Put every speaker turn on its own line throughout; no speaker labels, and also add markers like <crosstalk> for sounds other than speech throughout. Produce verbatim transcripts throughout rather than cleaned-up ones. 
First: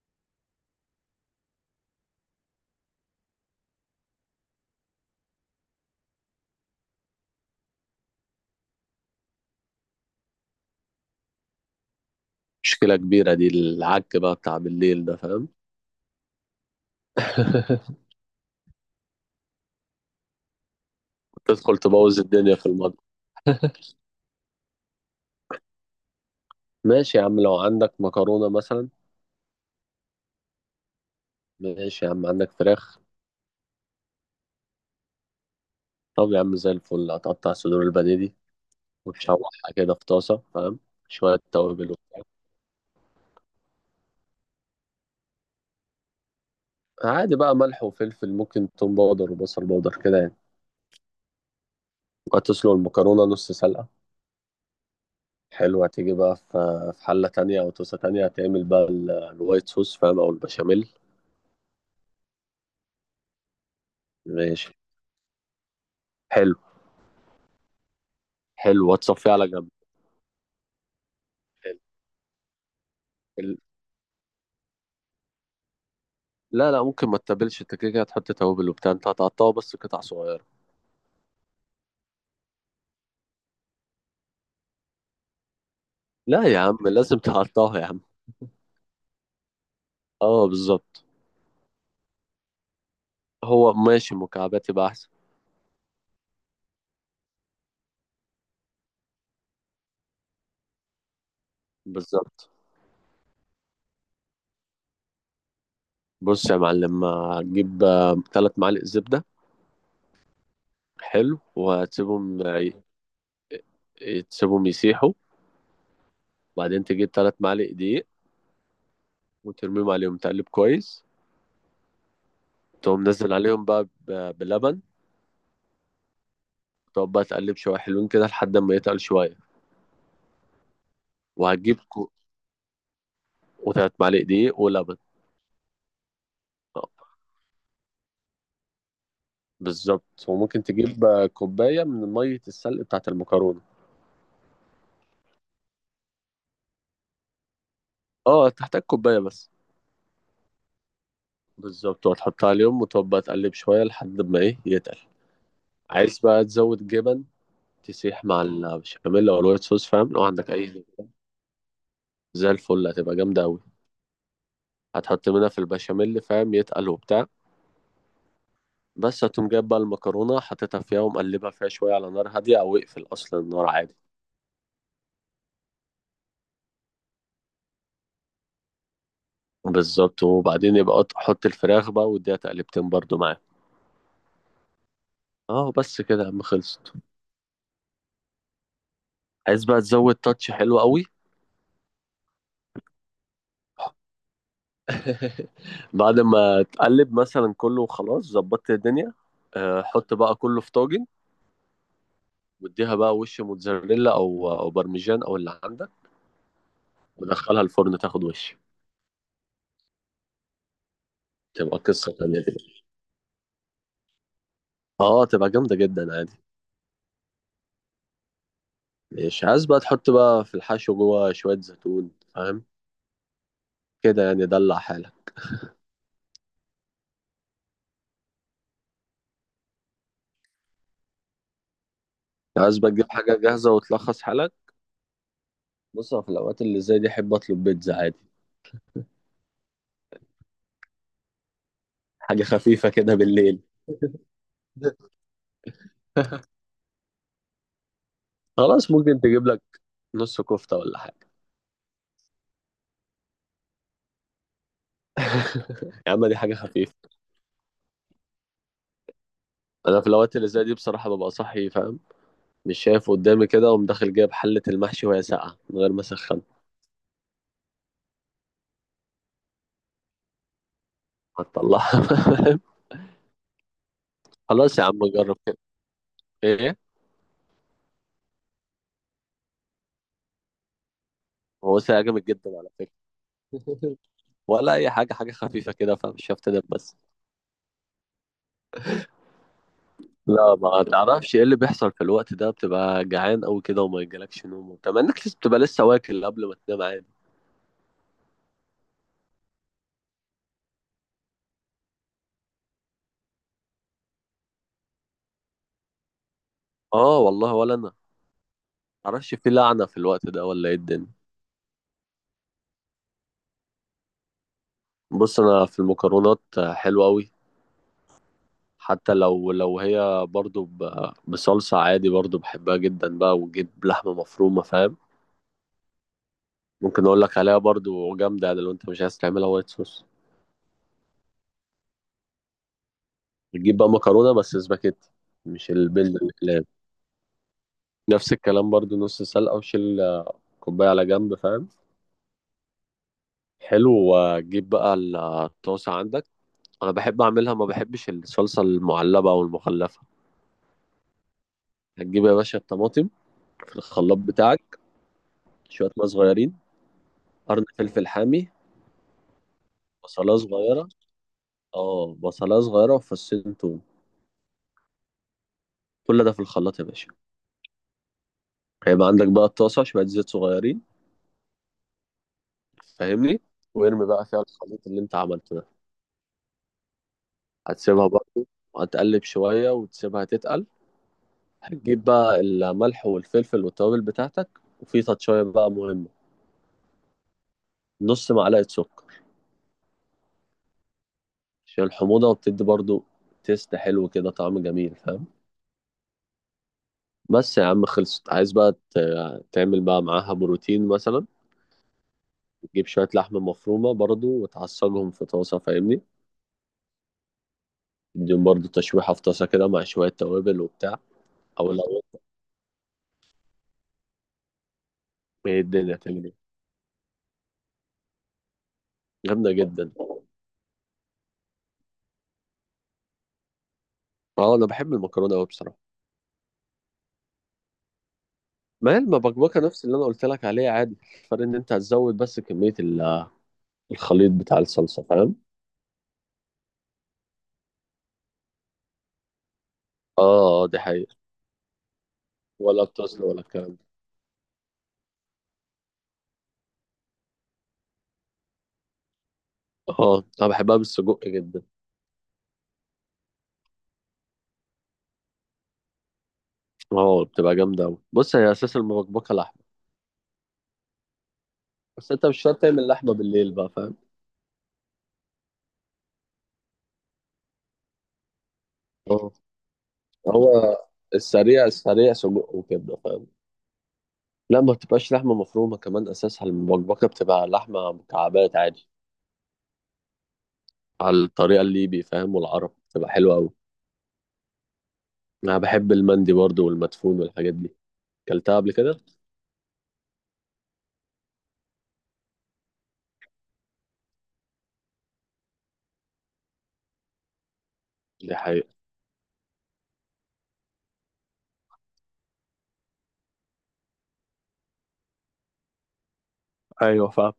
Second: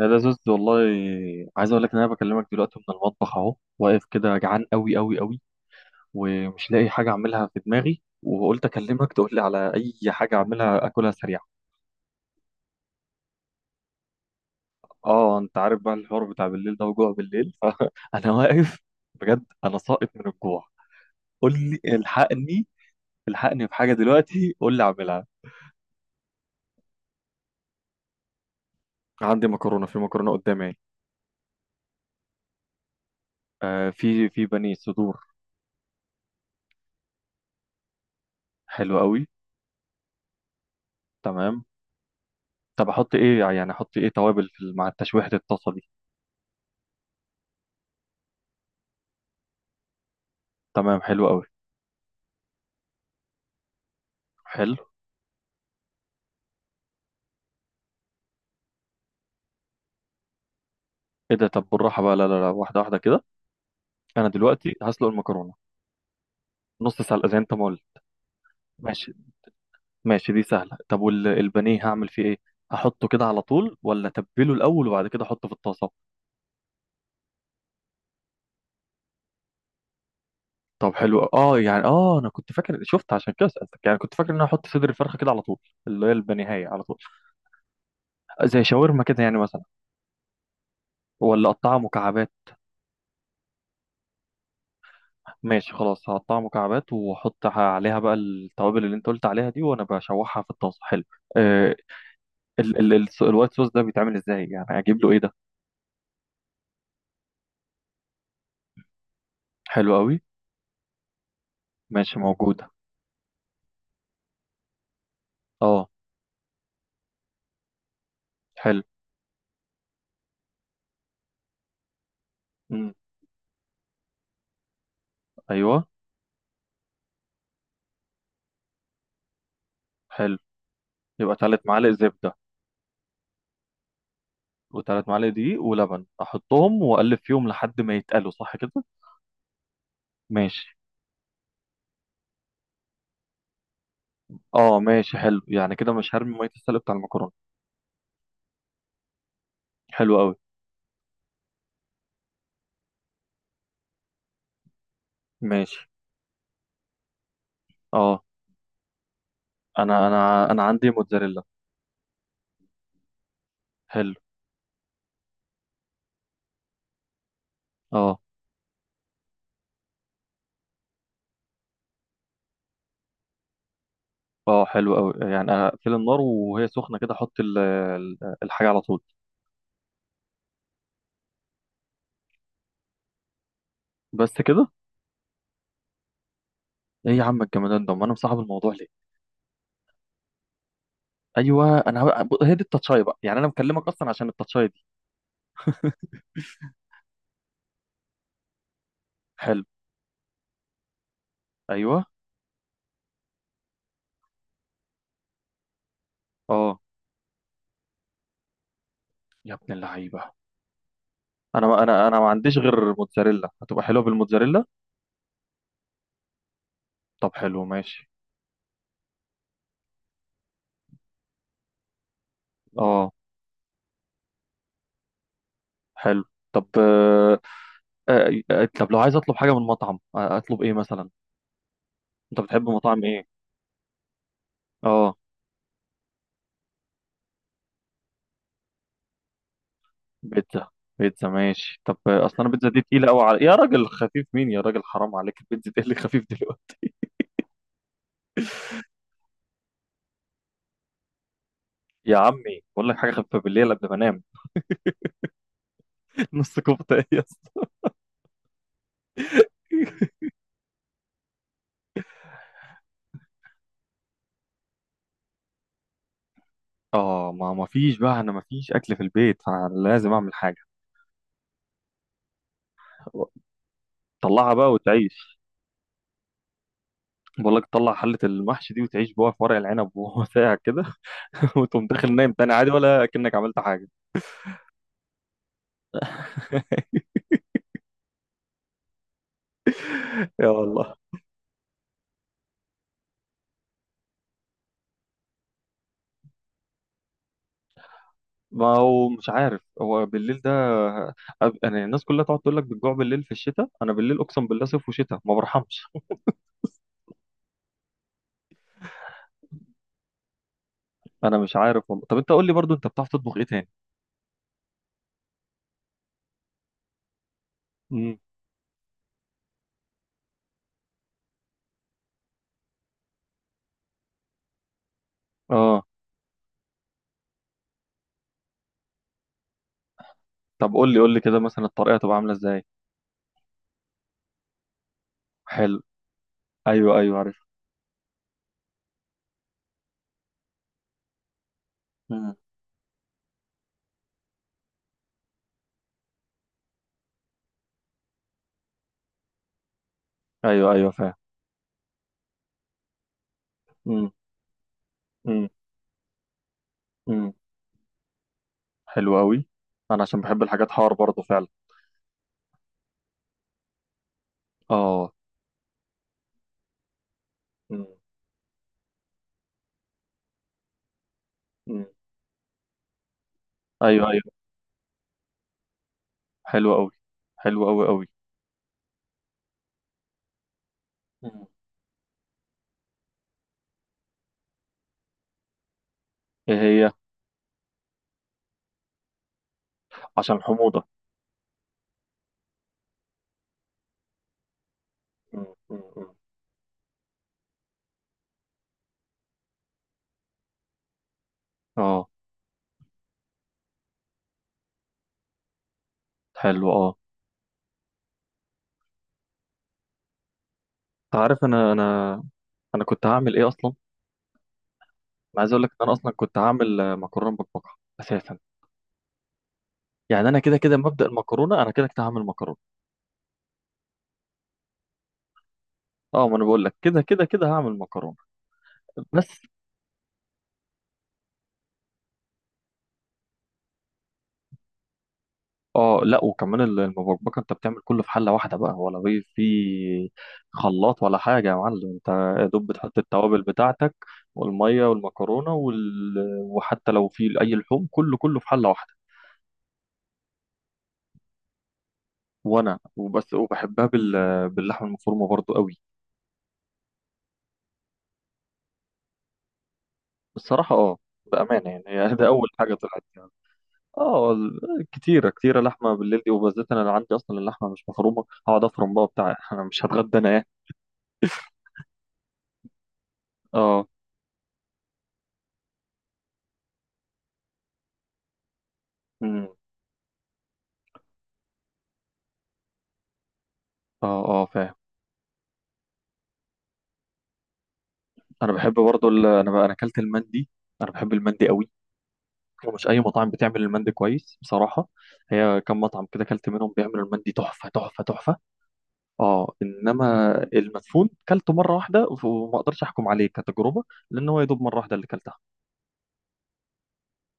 يا لزوز والله. عايز اقول لك ان انا بكلمك دلوقتي من المطبخ اهو، واقف كده جعان قوي قوي قوي. ومش لاقي حاجه اعملها في دماغي، وقلت اكلمك تقول لي على اي حاجه اعملها اكلها سريع.
مشكلة كبيرة دي، العك بقى بتاع بالليل ده،
اه،
فاهم؟
انت عارف بقى الحوار بتاع بالليل ده وجوع بالليل. <laughs>
<laughs>
فانا واقف. بجد انا ساقط من الجوع. قول
تدخل
لي
تبوظ الدنيا في
الحقني.
المطبخ.
الحقني بحاجه دلوقتي، قول لي اعملها.
ماشي يا عم، لو عندك مكرونة مثلا.
عندي مكرونه، في مكرونه قدامي اهي.
ماشي يا عم، عندك فراخ؟
آه، في في بانيه صدور.
طب يا عم، زي الفل، هتقطع صدور البانيه دي
حلو قوي.
وتشوحها كده في طاسة، فاهم؟ شوية
تمام.
توابل وبتاع.
طب احط ايه؟ يعني احط ايه توابل في- مع التشويحه الطاسه دي.
عادي بقى، ملح وفلفل، ممكن توم باودر وبصل باودر كده يعني.
تمام، حلو قوي.
وهتسلق المكرونة نص سلقة.
حلو.
حلوة، تيجي بقى في في حلة تانية أو طاسة تانية، هتعمل بقى ال- الوايت صوص، فاهم؟ أو البشاميل.
ايه ده؟ طب بالراحه بقى، لا لا لا، واحده واحده كده. انا
ماشي.
دلوقتي هسلق المكرونه
حلو.
نص سلقه زي انت ما قلت.
حلو،
ماشي.
وتصفيه على جنب.
ماشي، دي سهله. طب والبانيه هعمل فيه ايه؟ احطه كده على
حلو.
طول، ولا اتبله الاول وبعد كده احطه في الطاسه؟
لا لا، ممكن ما تتبلش، انت كده كده هتحط توابل وبتاع، انت هتقطعه بس قطع صغيرة.
طب حلو. اه، يعني اه انا كنت فاكر، شفت عشان كده سالتك، يعني كنت فاكر ان انا احط صدر الفرخه كده على طول. اللي هي
لا يا
البانيهايه
عم،
على طول.
لازم تقطعه يا عم.
زي شاورما كده يعني مثلا.
اه، بالظبط.
ولا اقطعها مكعبات؟
هو ماشي، مكعبات يبقى احسن.
ماشي خلاص، هقطعها مكعبات واحط عليها بقى التوابل اللي انت قلت عليها دي، وانا بشوحها في الطاسه. حلو. آه،
بالظبط.
ال ال ال الوايت صوص ده بيتعمل ازاي يعني؟ اجيب له ايه ده؟
بص يا معلم، هتجيب ثلاث معالق زبدة.
حلو قوي.
حلو،
ماشي،
وهتسيبهم
موجودة.
آه، ي- تسيبهم يسيحوا.
اه.
وبعدين تجيب ثلاث معالق دقيق،
حلو.
وترميهم عليهم، تقلب كويس.
مم.
تقوم نزل عليهم بقى ب- بلبن.
ايوه.
تقعد بقى تقلب شوية، حلوين كده، لحد ما يتقل شوية.
حلو. يبقى ثلاث
وهتجيب
معالق
كو-
زبدة،
وثلاث معالق دقيق ولبن.
وثلاث معالق دقيق ولبن احطهم واقلب فيهم لحد ما يتقلوا، صح كده؟
بالظبط، وممكن
ماشي.
تجيب آه، كوباية من مية السلق بتاعة المكرونة.
اه ماشي، حلو. يعني كده مش هرمي مية السلق بتاع المكرونة.
اه، تحتاج كوباية بس.
حلو قوي.
بالظبط، وتحطها عليهم وتبقى تقلب شوية لحد ما ايه يتقل.
ماشي.
عايز بقى تزود جبن،
اه،
تسيح مع البشاميل او الوايت صوص، فاهم،
انا
لو
انا
عندك
انا
اي.
عندي موتزاريلا.
زي الفل، هتبقى جامدة اوي.
حلو.
هتحط منها في البشاميل، فاهم، يتقل وبتاع.
اه
بس هتقوم جايب بقى المكرونة، حاططها فيها ومقلبها فيها شوية على نار هادية، او اقفل اصلا النار عادي.
اه، حلو قوي. يعني اقفل النار وهي سخنة كده، احط ال- ال- الحاجة على طول.
بالظبط، وبعدين يبقى قط- حط الفراخ بقى واديها تقلبتين برضو معاه.
بس كده؟
اه بس كده يا عم، خلصت.
ايه يا عم الجمدان ده، امال انا مصاحب الموضوع ليه!
عايز بقى تزود تاتش، حلو قوي.
ايوه، انا هو- ب- هي دي التاتشاي بقى، يعني انا مكلمك اصلا عشان التاتشاي دي.
<laughs> بعد ما تقلب مثلا كله، خلاص ظبطت الدنيا.
حلو.
آه، حط بقى كله في طاجن،
ايوه.
واديها بقى وش موتزاريلا او او بارميجان او اللي عندك،
اه.
ودخلها الفرن تاخد وش.
يا ابن اللعيبه!
تبقى
انا انا
قصة
انا ما
تانية دي.
عنديش غير موتزاريلا، هتبقى حلوه بالموتزاريلا.
اه، تبقى جامدة جدا عادي.
طب حلو ماشي.
مش عايز بقى تحط بقى في الحشو جوه شوية زيتون، فاهم؟
اه
كده يعني، دلع حالك.
حلو. طب آه آه، آه، طب لو عايز اطلب حاجه من مطعم، آه، اطلب ايه مثلا؟ انت بتحب
عايز بقى
مطاعم
تجيب
ايه؟
حاجة جاهزة وتلخص حالك.
اه
بص، أنا في الأوقات اللي زي دي أحب أطلب بيتزا عادي.
بيتزا. بيتزا ماشي. طب آه، اصل
حاجة
انا البيتزا دي
خفيفة
تقيله
كده
قوي. على... يا
بالليل.
راجل خفيف مين! يا راجل حرام
<laughs>
عليك، البيتزا دي اللي خفيف دلوقتي؟
خلاص، ممكن تجيب لك نص كفتة ولا حاجة.
يا عمي بقول لك حاجه خفيفه بالليل قبل ما انام.
<laughs> يا عم،
<laughs>
دي حاجة
نص
خفيفة.
كفته ايه يا اسطى؟
أنا في الأوقات اللي زي دي بصراحة ببقى صاحي، فاهم؟ مش شايف قدامي كده، وأقوم داخل جايب حلة المحشي وهي ساقعة من غير ما أسخن.
اه، ما ما فيش بقى، انا ما فيش اكل في البيت، فلازم اعمل حاجه.
هتطلعها؟ <laughs>
طلعها بقى
خلاص يا عم، جرب
وتعيش.
كده. إيه؟
بقول لك طلع حله المحشي دي وتعيش بقى في ورق العنب، <laughs> وهو ساقع كده. <laughs>
هو
وتقوم
ساقع
داخل
جامد
نايم
جدا
تاني
على
عادي،
فكرة.
ولا كأنك عملت حاجه.
<laughs> ولا أي حاجة، حاجة خفيفة كده، فاهم؟ مش هفتدى بس.
<laughs> يا
لا، ما
والله.
تعرفش إيه اللي بيحصل في الوقت ده، بتبقى جعان أوي كده وما يجيلكش نوم وبتاع، مع إنك لسه بتبقى لسه واكل قبل ما تنام عادي.
ما هو مش عارف هو بالليل ده. أب- انا الناس كلها تقعد تقول لك بتجوع بالليل في الشتاء، انا بالليل اقسم بالله صيف وشتاء ما برحمش.
آه والله، ولا أنا. معرفش، في لعنة في الوقت ده ولا إيه الدنيا؟
انا مش عارف والله. طب انت قول لي برضو، انت بتعرف تطبخ ايه تاني؟
بص، انا في المكرونات، حلوة قوي.
امم.
حتى لو لو هي برضو ب- بصلصة، عادي برضو بحبها جدا بقى، وتجيب لحمة مفرومة، فاهم؟
اه.
ممكن اقول لك عليها برضو، جامدة يعني، لو انت مش عايز تعملها وايت صوص.
طب قول لي قول لي كده مثلا الطريقه تبقى عامله ازاي.
بتجيب بقى مكرونة، بس سباكيتي، مش
حلو.
البيض الاقلام.
ايوه ايوه عارف.
نفس الكلام برضو، نص سلقة، وشيل كوباية على جنب، فاهم؟ حلو، وتجيب بقى الطاسة عندك. انا بحب اعملها، ما بحبش الصلصة المعلبة او المخلفة.
ايوه ايوه فاهم.
هتجيب يا باشا الطماطم في
امم.
الخلاط بتاعك،
امم.
شوية ماء صغيرين،
امم.
قرن فلفل حامي،
حلو قوي. انا عشان
بصلاية
بحب الحاجات
صغيرة.
حار برضه فعلا.
اه، بصلاية صغيرة وفصين توم.
اه.
كل ده في الخلاط يا باشا.
امم.
هيبقى عندك بقى الطاسة، شوية زيت صغيرين،
امم.
فاهمني، وارمي
ايوه ايوه.
بقى فيها الخليط اللي انت عملته ده.
حلو قوي. حلو قوي
هتسيبها
قوي.
برضه، وهتقلب شوية وتسيبها تتقل.
امم.
هتجيب بقى الملح والفلفل والتوابل بتاعتك، وفي تاتشاية بقى مهمة،
ايه هي؟
نص معلقة سكر.
عشان الحموضه.
عشان الحموضة، وبتدي برضه تيست حلو كده، طعم جميل، فاهم؟
امم. امم. امم.
بس يا عم خلصت. عايز بقى ت- تعمل بقى معاها بروتين مثلا،
اه.
جيب شوية لحمة مفرومة برضو، وتعصجهم في طاسة، فاهمني؟
حلو. اه،
اديهم برضو تشويحة في طاسة كده، مع شوية توابل وبتاع.
انت عارف
أو
انا
لو.
انا انا كنت هعمل ايه اصلا. انا عايز
هي
اقول لك ان انا
الدنيا
اصلا
تجري،
كنت هعمل آه، مكرونه بالبقره اساسا.
جامدة جدا.
يعني انا كده كده مبدأ المكرونه، انا كده كده هعمل مكرونه.
اه، أنا بحب المكرونة أوي بصراحة.
اه ما انا بقول لك كده كده كده هعمل مكرونه
ما هي
بس.
المبكبكة نفس اللي أنا قلت لك عليها عادي. الفرق إن أنت هتزود بس كمية ال- الخليط بتاع الصلصة، فاهم؟
اه لا، وكمان ال- المبكبكه انت بتعمل كله في حله واحده بقى، ولا في في
اه. آه، دي
خلاط
حقيقة.
ولا حاجه يا معلم انت. يا دوب
ولا
بتحط
بتصل ولا
التوابل
الكلام ده.
بتاعتك والميه والمكرونه وال... وحتى لو في اي لحوم كله كله في حله واحده.
اه، أنا بحبها بالسجق جدا.
وانا وبس، وبحبها بال باللحمه المفرومه برضو قوي.
اه، بتبقى جامدة أوي، بص هي أساس المبكبكة لحمة.
الصراحه اه، بامانه يعني. هي
بس
<laughs>
أنت
ده
مش
اول
شرط
حاجه
تعمل
طلعت
لحمة
يعني.
بالليل بقى، فاهم؟
اه ال- كتيره كتيره لحمه بالليل دي، وبالذات انا اللي عندي اصلا اللحمه مش مفرومه، هقعد افرم بقى
آه.
بتاع. <laughs> انا مش هتغدى انا يعني.
هو السريع السريع، سجق وكبده، فاهم؟
اه.
لا، ما بتبقاش لحمه مفرومه كمان، اساسها المبكبكه بتبقى لحمه مكعبات عادي.
امم.
على الطريقه الليبي، فاهم، والعرب بتبقى حلوه قوي.
اه اه، فاهم.
انا بحب المندي برضو والمدفون والحاجات دي،
انا
اكلتها قبل
بحب
كده.
برضو ال- انا بقى انا اكلت المندي. انا بحب المندي قوي، ومش اي مطعم بتعمل المندي كويس بصراحه. هي كم مطعم كده اكلت منهم بيعملوا المندي تحفه تحفه
دي
تحفه.
حقيقة.
اه انما المدفون كلته مره واحده، وما اقدرش احكم عليه كتجربه، لان هو يا دوب مره واحده اللي كلتها
ايوه، فاهم.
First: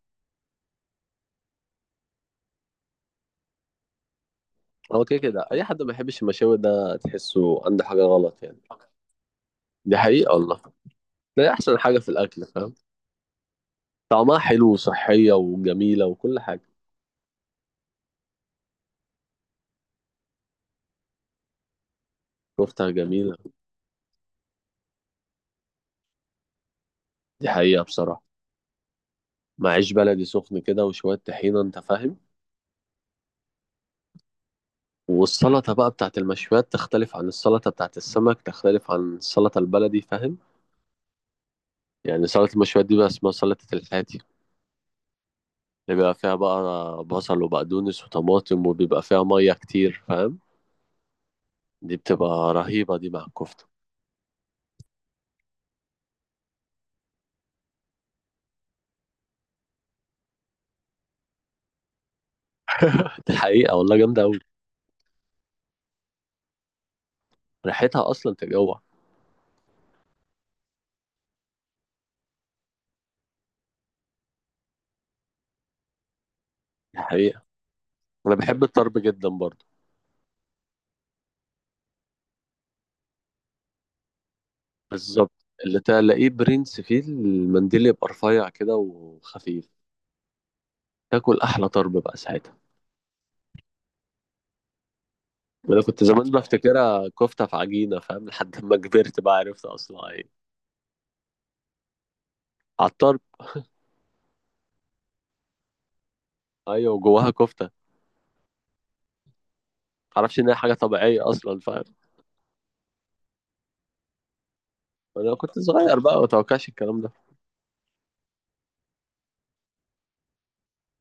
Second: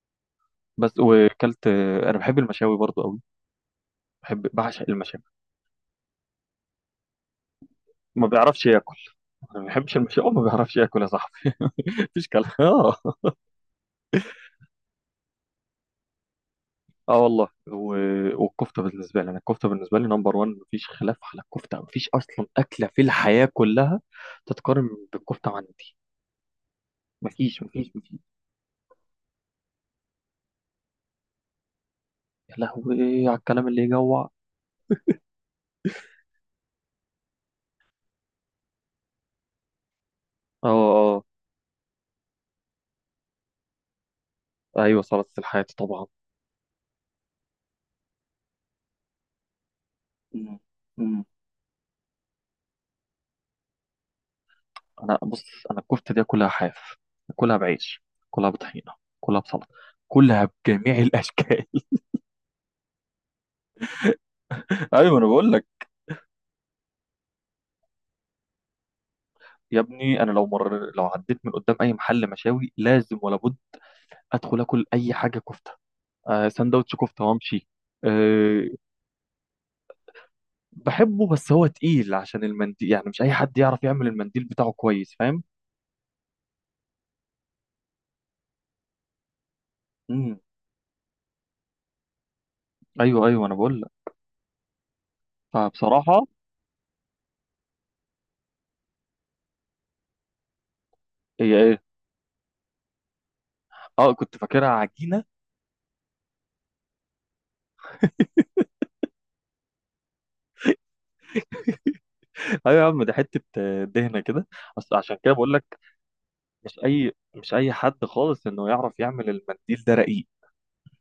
بس. وكلت. انا بحب المشاوي برضو قوي، بحب بعشق
هو كده
المشاوي.
كده، اي حد ما يحبش المشاوي ده تحسه عنده حاجه
ما
غلط يعني.
بيعرفش ياكل. أنا ما
دي
بحبش المشاوي،
حقيقه
ما
والله.
بيعرفش ياكل يا
ده
صاحبي.
احسن حاجه
<laughs>
في
مفيش
الاكل،
كلام.
فاهم؟
اه.
طعمها حلو وصحيه وجميله وكل حاجه.
اه والله. و- والكفته بالنسبه لي، انا الكفته بالنسبه لي نمبر واحد، مفيش خلاف على الكفته، مفيش اصلا اكله
كفتها
في
جميله.
الحياه كلها تتقارن بالكفته عندي،
دي
مفيش
حقيقه
مفيش مفيش.
بصراحه. مع عيش بلدي سخن كده وشوية طحينة، انت فاهم.
يا لهوي على الكلام اللي يجوع.
والسلطة بقى بتاعت المشويات تختلف عن السلطة بتاعت السمك، تختلف عن السلطة البلدي، فاهم؟
اه. اه.
يعني سلطة المشويات دي بقى اسمها سلطة الحاتي،
ايوه، سلطه الحياه
اللي
طبعا.
بيبقى فيها بقى بصل وبقدونس وطماطم، وبيبقى فيها مية كتير، فاهم؟
مم. مم.
دي بتبقى رهيبة دي مع الكفتة.
انا بص، انا الكفته دي كلها حاف، كلها بعيش، كلها بطحينه، كلها بسلطه، كلها بجميع الاشكال.
<laughs> دي حقيقة والله، جامدة أوي.
<laughs> ايوه انا بقول لك.
ريحتها أصلا تجوع.
يا ابني انا لو مر لو عديت من قدام اي محل مشاوي، لازم ولا بد ادخل اكل اي حاجه كفته، آه، سندوتش
دي
كفته
حقيقة.
وامشي.
أنا بحب
أه.
الطرب جدا برضه.
بحبه بس هو تقيل عشان المنديل، يعني مش اي حد يعرف يعمل المنديل بتاعه كويس،
بالظبط.
فاهم.
اللي تلاقيه برنس فيه المنديل، يبقى رفيع كده وخفيف.
امم.
تاكل أحلى طرب بقى ساعتها.
ايوه ايوه انا بقول لك.
انا كنت
فبصراحه،
زمان بفتكرها كفته في عجينه، فاهم، لحد ما كبرت بقى عرفت اصلا ايه.
هي ايه؟
عطار.
اه كنت فاكرها عجينه.
ايوه، وجواها كفته. معرفش ان هي حاجه طبيعيه اصلا، فاهم؟
<laughs> ايوه يا عم، دي حته آه، دهنه كده. بس عشان كده
انا
بقول
كنت
لك،
صغير بقى، ما اتوقعش
مش
الكلام ده.
اي مش اي حد خالص انه يعرف يعمل المنديل ده رقيق.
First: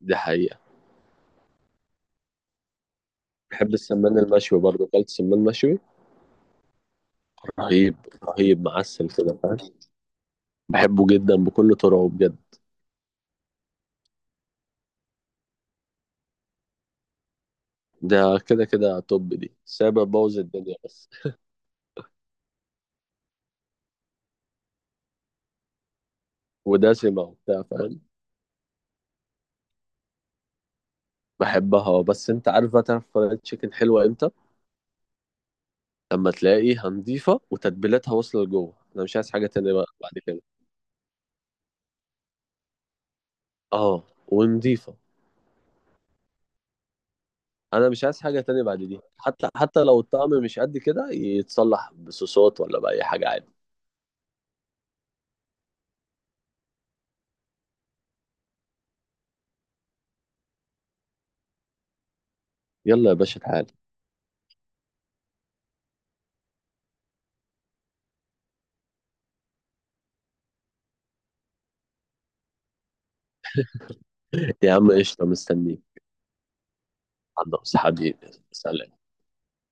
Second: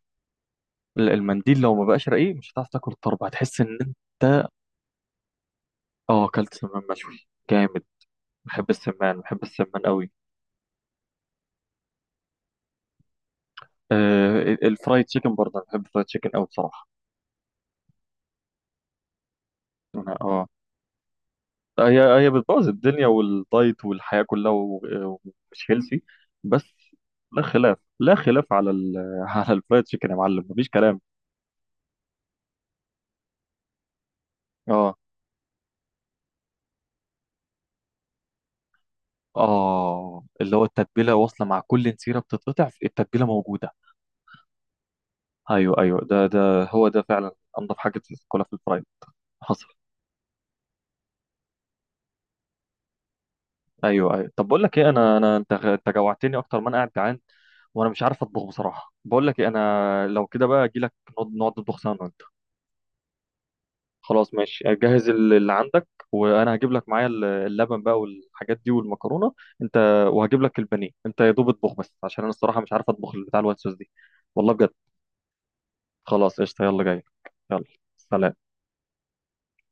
دي حقيقه.
لا، المنديل لو ما بقاش رقيق مش هتعرف تاكل الطرب، هتحس
بحب
ان
السمان
انت.
المشوي برضه، اكلت سمان مشوي.
اه، اكلت سمان مشوي جامد.
رهيب. رهيب
بحب
معسل
السمان،
كده،
بحب
فاهم؟
السمان قوي.
بحبه جدا بكل طرقه بجد.
آه الفرايد تشيكن برضه، أنا بحب الفرايد تشيكن أوي بصراحة.
ده كده كده توب، دي سابع
أنا
بوظ
أه
الدنيا بس.
هي هي بتبوظ الدنيا والدايت والحياة كلها و- ومش هيلثي بس.
ودسمه
لا
وبتاع،
خلاف،
فاهم؟
لا خلاف على ال <laughs> على الفرايد تشيكن يا معلم، مفيش كلام.
بحبها، بس انت عارف بقى تعرف فرايد تشيكن حلوه امتى؟
أه.
لما تلاقيها نظيفة وتتبيلاتها واصلة لجوه، انا مش عايز حاجة تانية بقى بعد
آه
كده.
اللي هو التتبيلة واصلة مع كل نسيرة، بتتقطع التتبيلة موجودة.
اه، ونضيفة.
أيوه أيوه، ده ده هو ده فعلا أنضف
انا
حاجة
مش عايز حاجة
تاكلها في
تانية بعد
الفرايد.
دي، حتى
حصل.
حتى لو الطعم مش قد كده يتصلح بصوصات ولا بأي حاجة عادي.
ايوه ايوه. طب بقول لك ايه، انا انا انت انت جوعتني اكتر ما انا قاعد جعان، وانا مش عارف اطبخ بصراحه. بقول لك ايه، انا لو كده بقى اجي لك، نقعد نقعد نطبخ سوا انا وانت.
يلا يا باشا تعالى.
خلاص ماشي، جهز ال- اللي عندك، وانا هجيب لك معايا ال- اللبن بقى والحاجات دي والمكرونه. انت وهجيب لك البانيه انت، يا دوب اطبخ بس، عشان انا الصراحه مش عارف اطبخ بتاع الوايت صوص دي. والله
<laughs>
بجد.
يا عم قشطة، مستنيك
خلاص قشطه، يلا جاي.
عند
يلا.
أصحابي.
سلام.
سلام.